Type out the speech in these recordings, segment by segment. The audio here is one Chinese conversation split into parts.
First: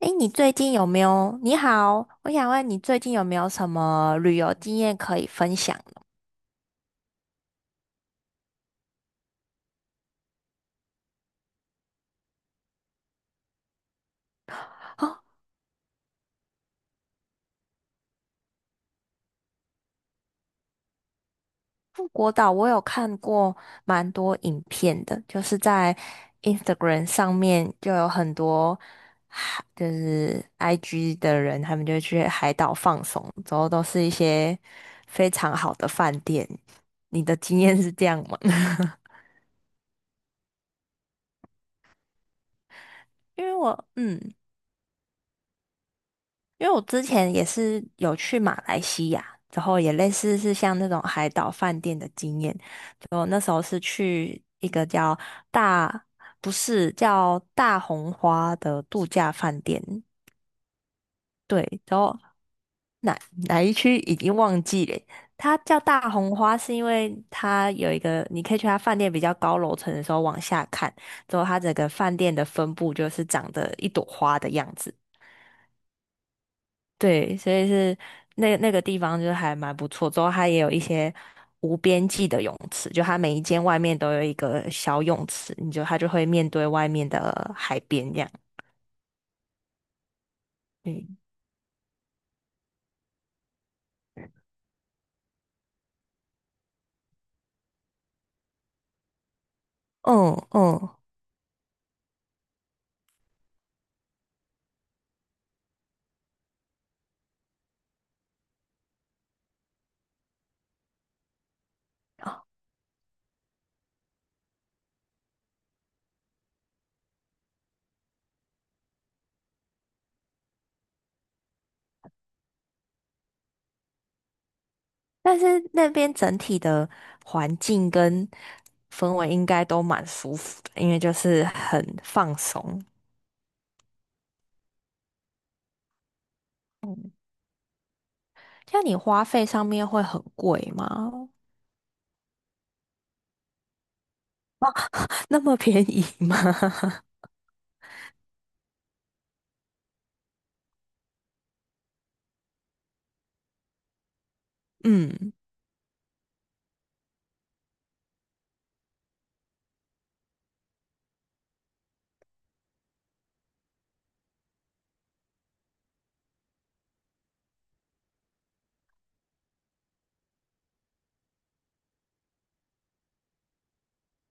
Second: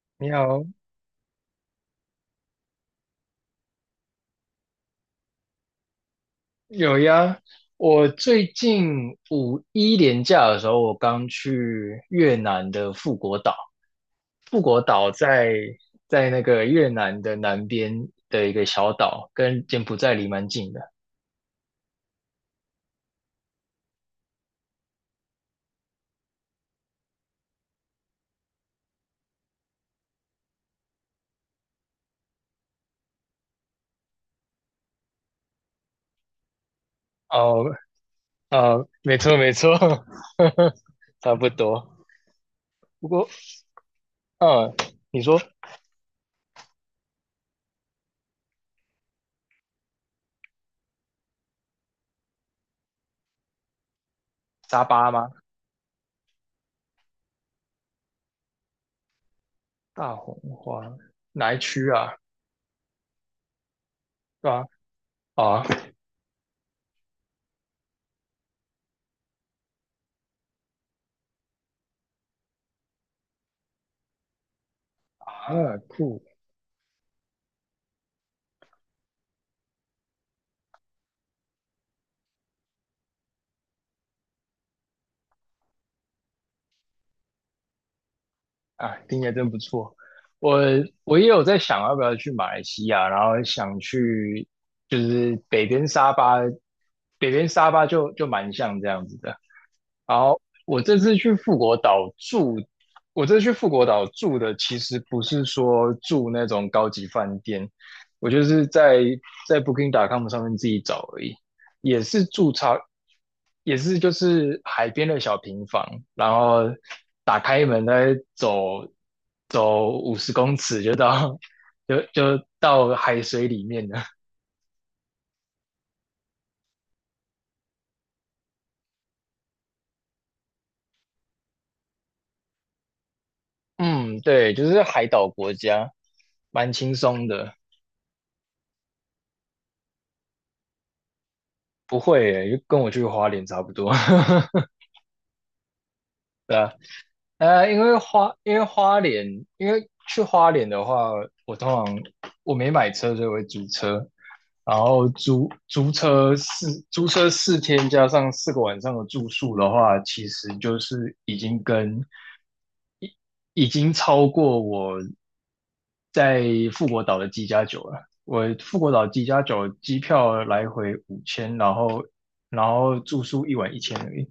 诶，你你最好，近有没有？你好，我想问你最近有没有什么旅游经验可以分享的？有呀。我最近五一连假的时候，我刚去越南的富国岛。富国岛哦，在那个越南的南边的一个小岛，跟柬埔寨离蛮近的。富国岛我有看过蛮多影片的，就是在 Instagram 上面就有很多海就是 IG 的人，他们就去海岛放松，之后都是一些非常好的饭店。你的经哦，验是这样吗？没错没错，差不多。不过，因为我嗯。嗯，你说因为我之前也是有去马来西亚，然后也类似是像那种海岛饭店的经验。就那时候是去一沙个巴吗？大，不是叫大红花的度假饭店，大红花哪一对，区然啊？后哪一区已经是忘吧？记了。它啊，叫大红花，是因为它有一个，你可以去它饭店比较高楼层的时候往下看，之后它整个饭店的分布就是长得一朵花的样子。啊，库对，所以是那个地方就是还蛮不错。之后它也有一些无边际的泳池，就它每一间外面都有一个小泳池，你就它就会面对外面的海边这样。听起来真不错。我嗯我也有在想要不要去马来西亚，然后想去就是北边沙巴，北边沙巴就蛮像这样子的。嗯好，我嗯，这次去富国岛住，我这次去富国岛住的其实不是说住那种高级饭店，我就是在 Booking.com 上面自己找而已，也是住超，也是就是海边的小平房，然后打开门再走走50公尺就到 就到海水里面了。但是那边整体的环境跟氛围应该都蛮舒服的，因为就是很放松。嗯，对，就是海岛国家，蛮轻松的。像你花费上面会很贵吗？不会耶，跟我去花莲差不多。那么便宜吗？对啊，因为花莲，因为去花莲的话，我通常我没买车，所以我会租车，然 后嗯租租车四租车4天加上4个晚上的住宿的话，其实就是已经超过我在富国岛的机加九了。我富国岛机加九机票来回5000，然后住宿1晚1000而已。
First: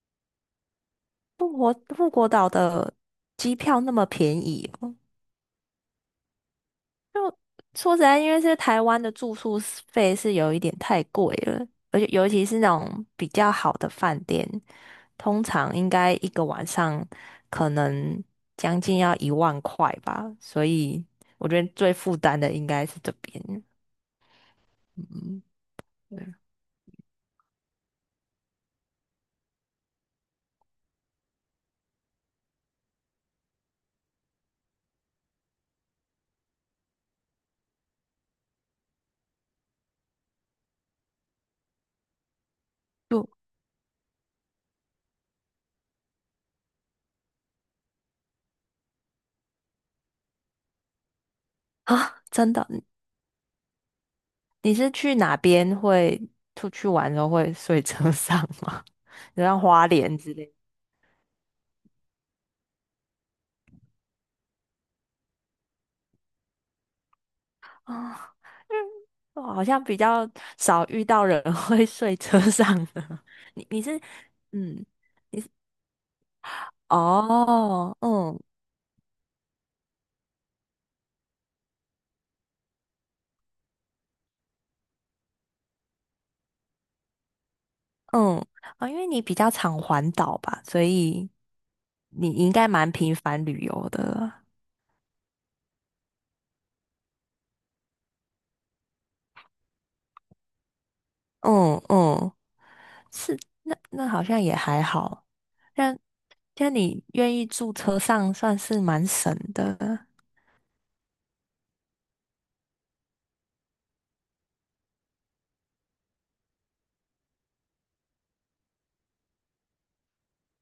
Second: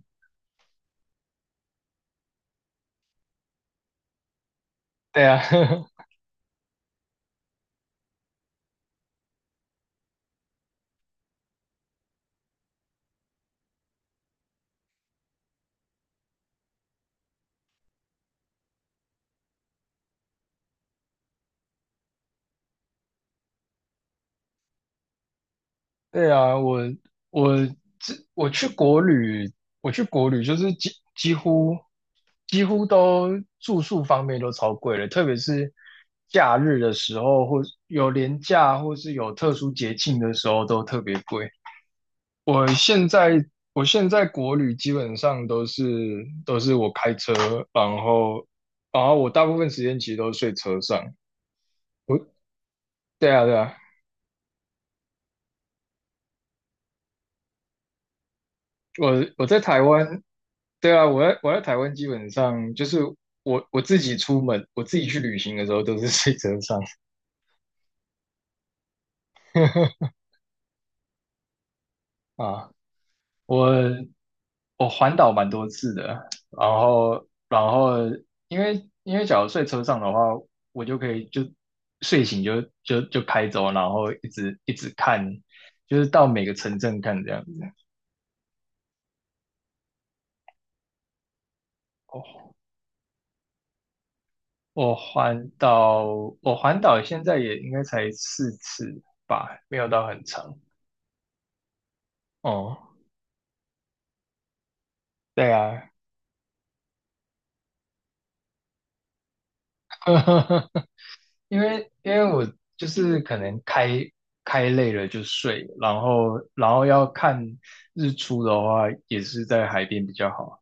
富国岛的机票那么便宜哦，对啊，就说实在，因为是台湾的住宿是费是有一点太贵了，而且尤其是那种比较好的饭店，通常应该一个晚上可能将近要1万块吧，所以我觉得最负担的应该是这边。嗯，对对，啊，我这我去国旅，我去国旅就是几乎都住宿方面都超贵了，特别是假日的时候，或有连假或是有特殊节庆的时候都特别贵。我现就在我现在国旅基本上都是我开车，然后然后我大部分时间其实都睡车上。啊，真的，对啊，对啊。你是去哪边会出去玩的时候会睡车上吗？我 你我在像台花莲湾，之类对啊，我在台湾基本上就是我自己出门，我自己去旅行的时候都是睡车上 啊，嗯，我好像比 较少遇到人 会睡车啊。上的。你是，我嗯，我环岛你是蛮多次的，然后然哦，后嗯因为假如睡车上的话，我就可以睡醒就开走，然后一直一直看，就是到每个城镇看这样子。嗯，啊，因为你比较常环岛吧，所以你我你应该蛮频繁旅游的。我环岛，我环岛现在也应该才4次吧，没有到很长。嗯嗯，哦，是，那好像也还好。对啊，那你愿意住车上，算是蛮省的。因为我就是可能开开累了就睡，然后要看日出的话，也是在海边比较好。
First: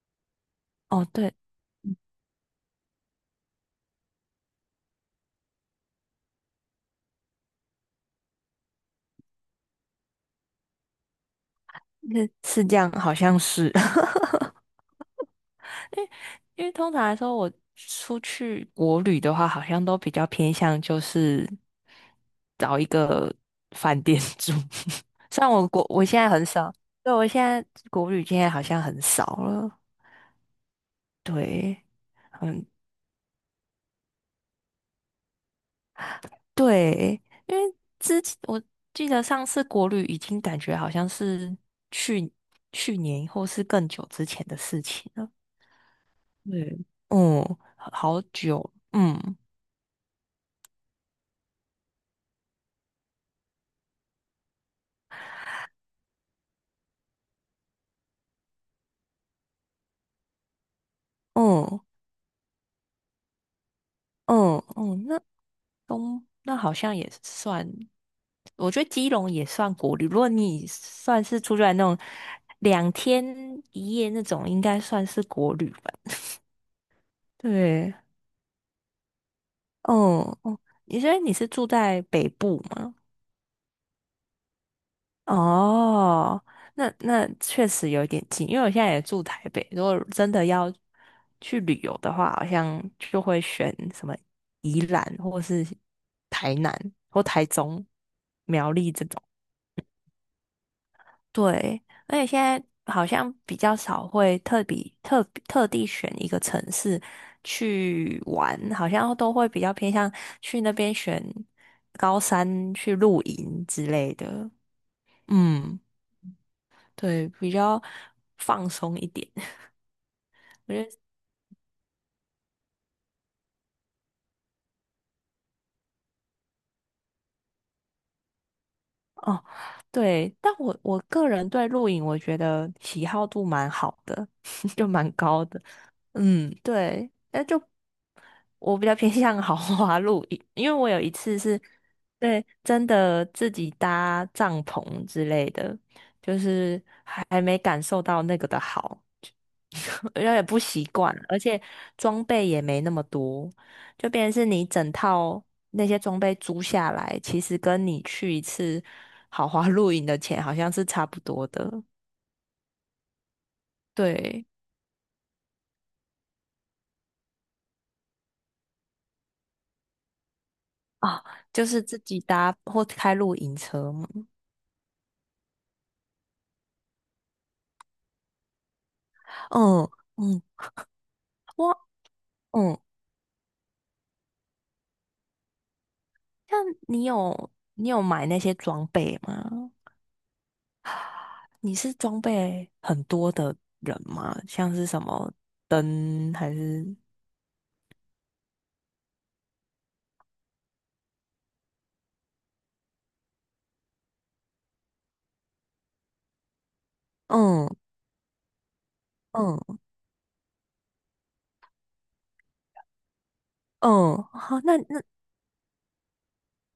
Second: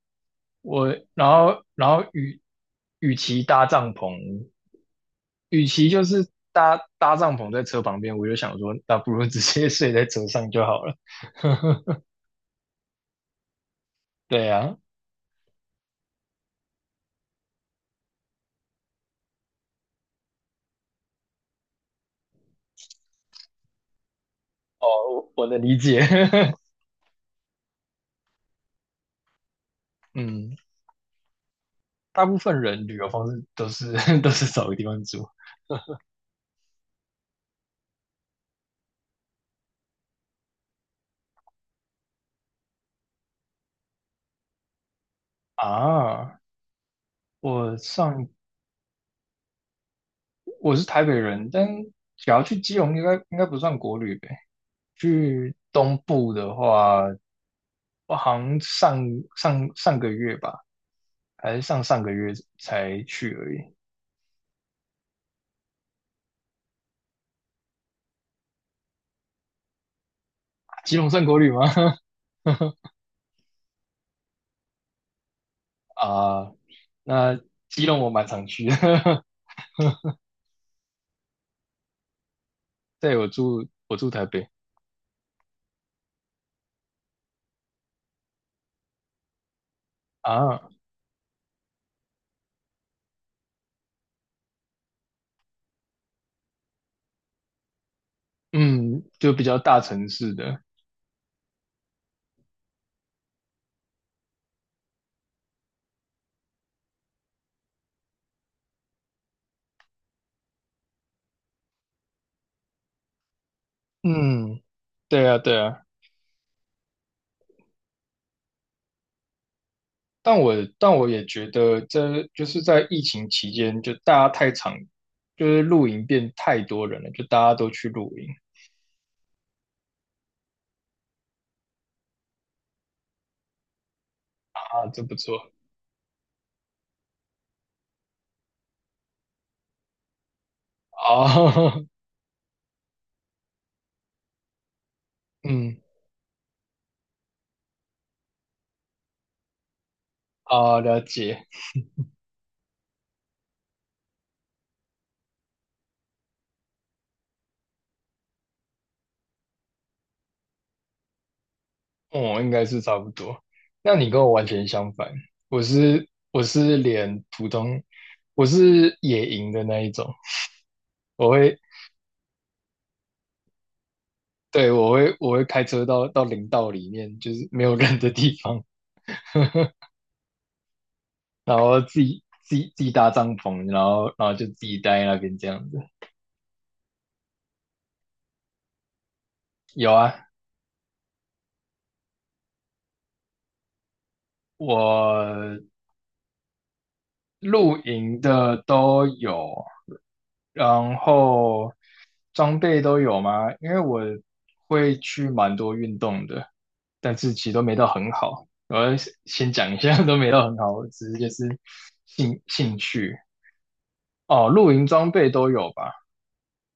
我哦，然对，后然后与与其搭帐篷，与其就是搭搭帐篷在车旁边，我就想说，那不如直接睡在车上就好了。那是这样，好像是。对啊，因为通常来说，我出去国旅的话，好像都比较偏向就是找一个饭店 住。我虽我然能我理国解。我现在很 少，对，我现在国旅现在好像很少了。嗯，对大部分人旅游方式都是 都是找个地方住对，因为之前我记得上次国旅已经感觉好像是去去年或是更久之前的事情了。啊。对，嗯，我好好上久，嗯我是台北人，但只要去基隆应该不算国旅呗。去东部的话，我好像上上个月吧，还是上嗯上个月才去而已。嗯嗯，那。那好像也算，我觉得基隆也算国旅。如果你基隆算算国是旅出吗？去玩那种 2天1夜那种，应该算是国旅吧？啊，那基对，隆我蛮常去的，哦哦，你觉得你是住在北部吗？对，我住台北哦，那确实有点近，因为我现在也住台北。如果真的啊，要去旅游的话，好像就会选什么宜兰或是台南或台中。嗯，就比较大城市的，对，而且现在好像比较少会特比特特地选一个城市去玩，好像都会比较偏向去那边选高山去露营之类的。嗯，对啊，对嗯，啊。对，比较放松一点。但我我觉得但我也觉得，这就是在疫情期间，就大家太常，就是露营变太多人了，就大家都去露营哦，对，但我个人对露营，我觉得喜好度蛮好的，啊，就这蛮不高错的。嗯，对，那就我比较偏向豪华露营，因为我有一次是，啊，对，真的自己搭帐篷之 类的，嗯就是还没感受到那个的好，有点不啊，习了惯，而解，且装备也没那么多，就变成是你整套那些装备租下来，其实跟你去一次豪华露营的钱好像是差不多的，我应该是差不多。那你跟我完对。全相反，我是我是连普通，我是野营的那一种，啊，我会，就是自己搭或开露营车嘛。对，我会开车到林道里面，就是没有人的地方，嗯嗯，然我后自己自己嗯，自己搭帐篷，然后就自己待在那边这样子。像你有买那些装备吗？有啊，你是装备很多的人吗？我像是什么灯还是露营的都有，然后装备都有吗？因为我会去蛮多运动的，但是其实都嗯没到很好。我要先讲一嗯下，都没到很好，我只是就是兴趣嗯，哦，好，露那营那装备都有吧。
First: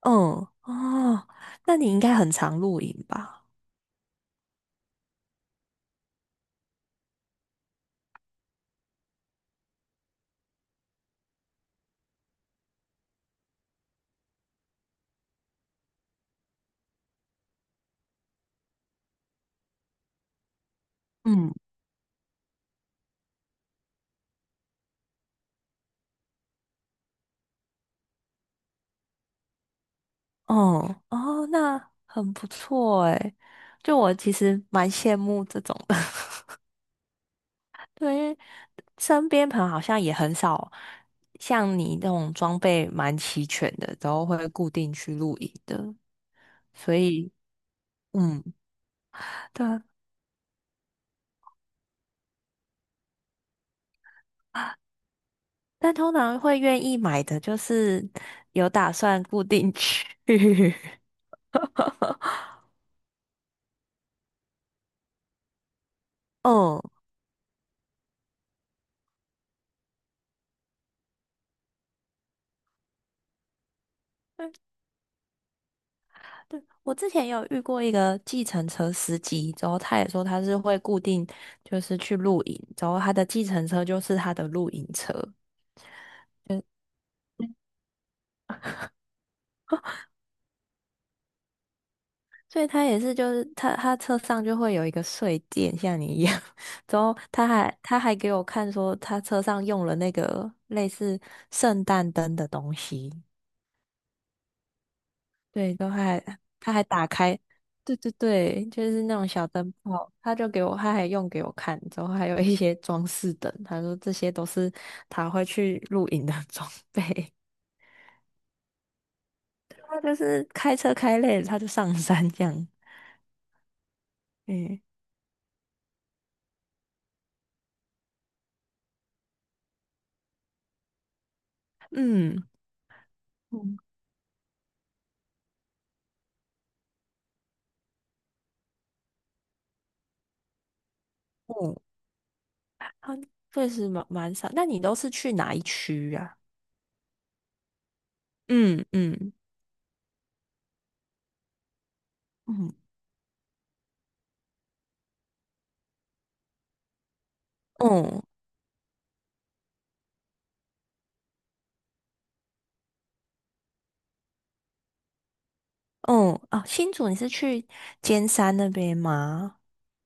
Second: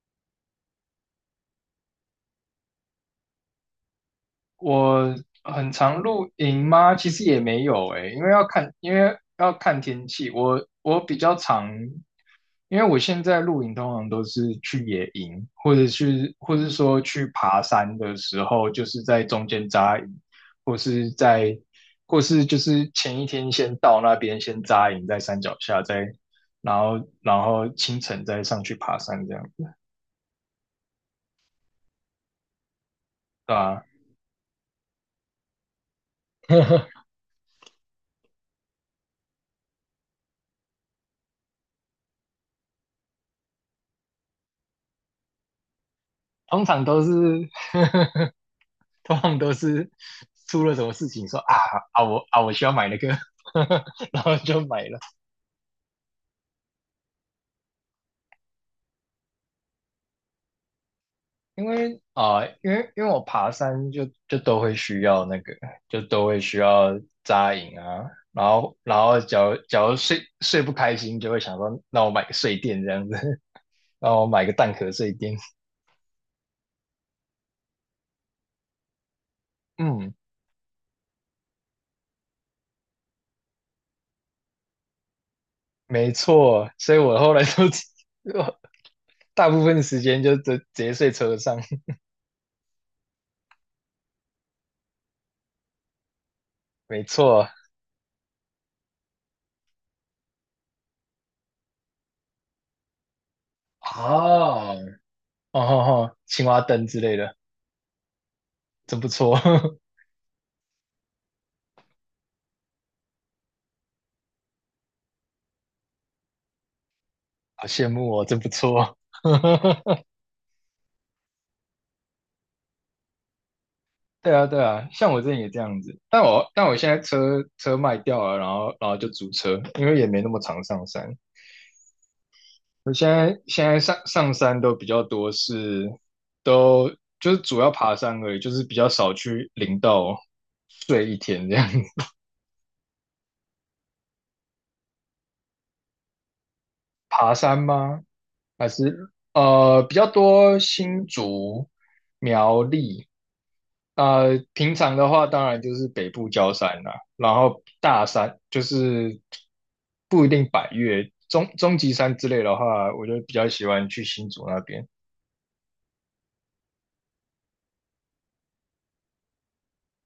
嗯哦，那你应该很常露营吧？我很常露营吗？其实也没有诶，因为要看天气。我比较常，因为我现在露营通常都是去野营，或是说去爬山的时候，就是在中间扎营，或是嗯在，或是就是前一天先到那边先扎营，在山脚下，然后清晨再上去爬山这样，哦哦，那很不错诶，对吧？就我其实蛮羡慕这种的。对，因为身边朋友好像也很少像你那种装备蛮齐全的，然后会固定去露营的，通常所都以是 嗯，通常都对啊，是出了什么事情说啊我需要买那个，然后就买了。但通常会愿意买的就是有打算固定去。因为啊、呃因为因为我爬山就都会需要那个，就都会需嗯，要扎营啊。然后假如睡睡不开心，就会想说那我买个睡垫这样子，那我买个蛋壳睡垫。对，我之前有遇过一个计程车司机，之后他也嗯，说他是会固定就是去露营，之后他的计程车就是他的露营车，没错，所以我后来都 大部分时间就直接睡车上。所以他也是，就是他车上就会有一个睡垫，像你一样。之没后错。他还给我看说，他车上用了那个类似圣诞灯的东西。哦，哦对，吼都吼，还青蛙他还灯之打类的，开，对对对，就真是不那种错，小好灯泡，他就给我，他还用给我看。之后还有一些装饰灯，他说这些都是他会去露营的 装备。羡慕哦，真不错。他 就是开车开累了，他就上山这样。对啊，对嗯啊，像我之前也这样子，但我现在车车卖掉了，然后就租车，因为也没那么常上山。嗯我现在现嗯在上上山都比较多是，都就是主要爬山而已，就是比较少去林道睡一天这样嗯。子。他确实蛮少。那你都是去哪一区啊？爬山吗？还嗯是嗯比较多新竹、苗嗯栗。平常的话，当然就是北部郊山啦、然后大嗯山就是不一定百岳，中极山之类的话，我就比较喜欢去新竹那边。嗯啊，新竹你是去尖山那边吗？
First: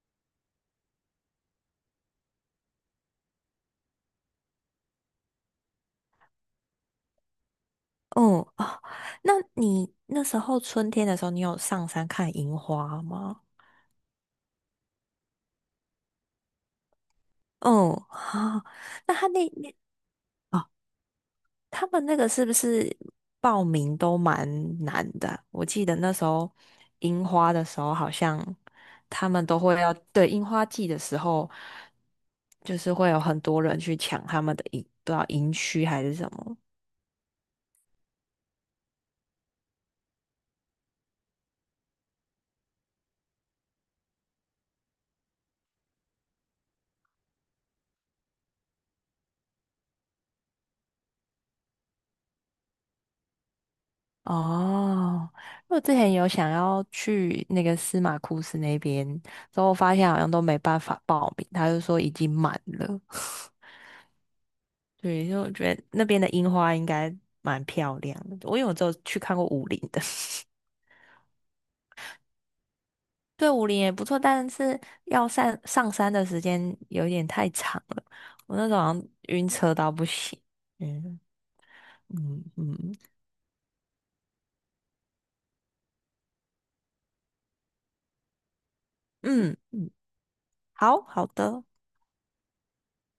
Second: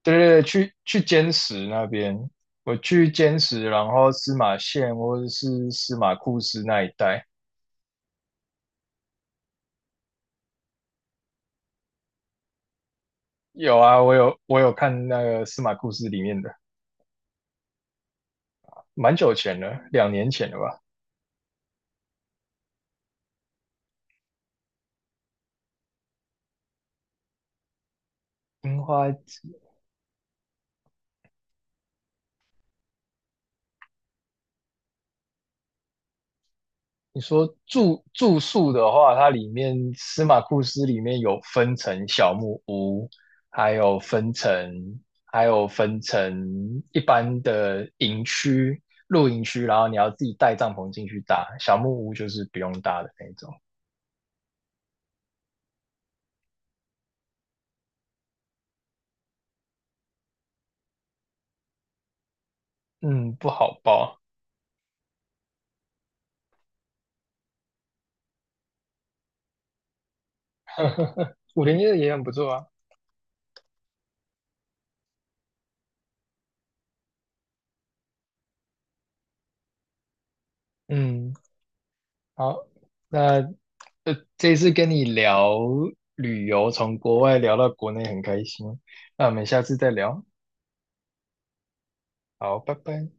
对对对，去坚石那边，我去坚石，然后司马县或者是司马库斯那一带嗯哦啊，那你那时候春天的时候，你有上山看樱花吗？有啊，我有看那个司马库斯里面的，嗯哦啊，那蛮久前了，2年前的哦吧。他们那个是不是报名都蛮难的啊我记得那时候樱花的时候，好像樱花他季，们都会要，对，樱花季的时候，就是会有很多人去抢他们的营，不知道营区还是什么。你说住宿的话，它里面司马库斯里面有分成小木屋，还有分成还有分成一般的营区、露营区，然后你要自己带帐篷进去搭。小木屋就是不用搭的那种，哦，我之前有想要去那个司马库斯那边，之后发现好像都没办法报名，他就说已经满了。嗯，不 好包。对，因为我觉得那边的樱花应该蛮漂亮的，因为我只有去看过武陵的。501的也很不错啊。对，武陵也不错，但是要上山的时间有点太长了，我那时候好像晕车到不行。嗯嗯，嗯好，嗯那这次跟你聊旅游，从国外聊到国内很开心，那我们嗯，下次再聊。好好的。好，拜拜。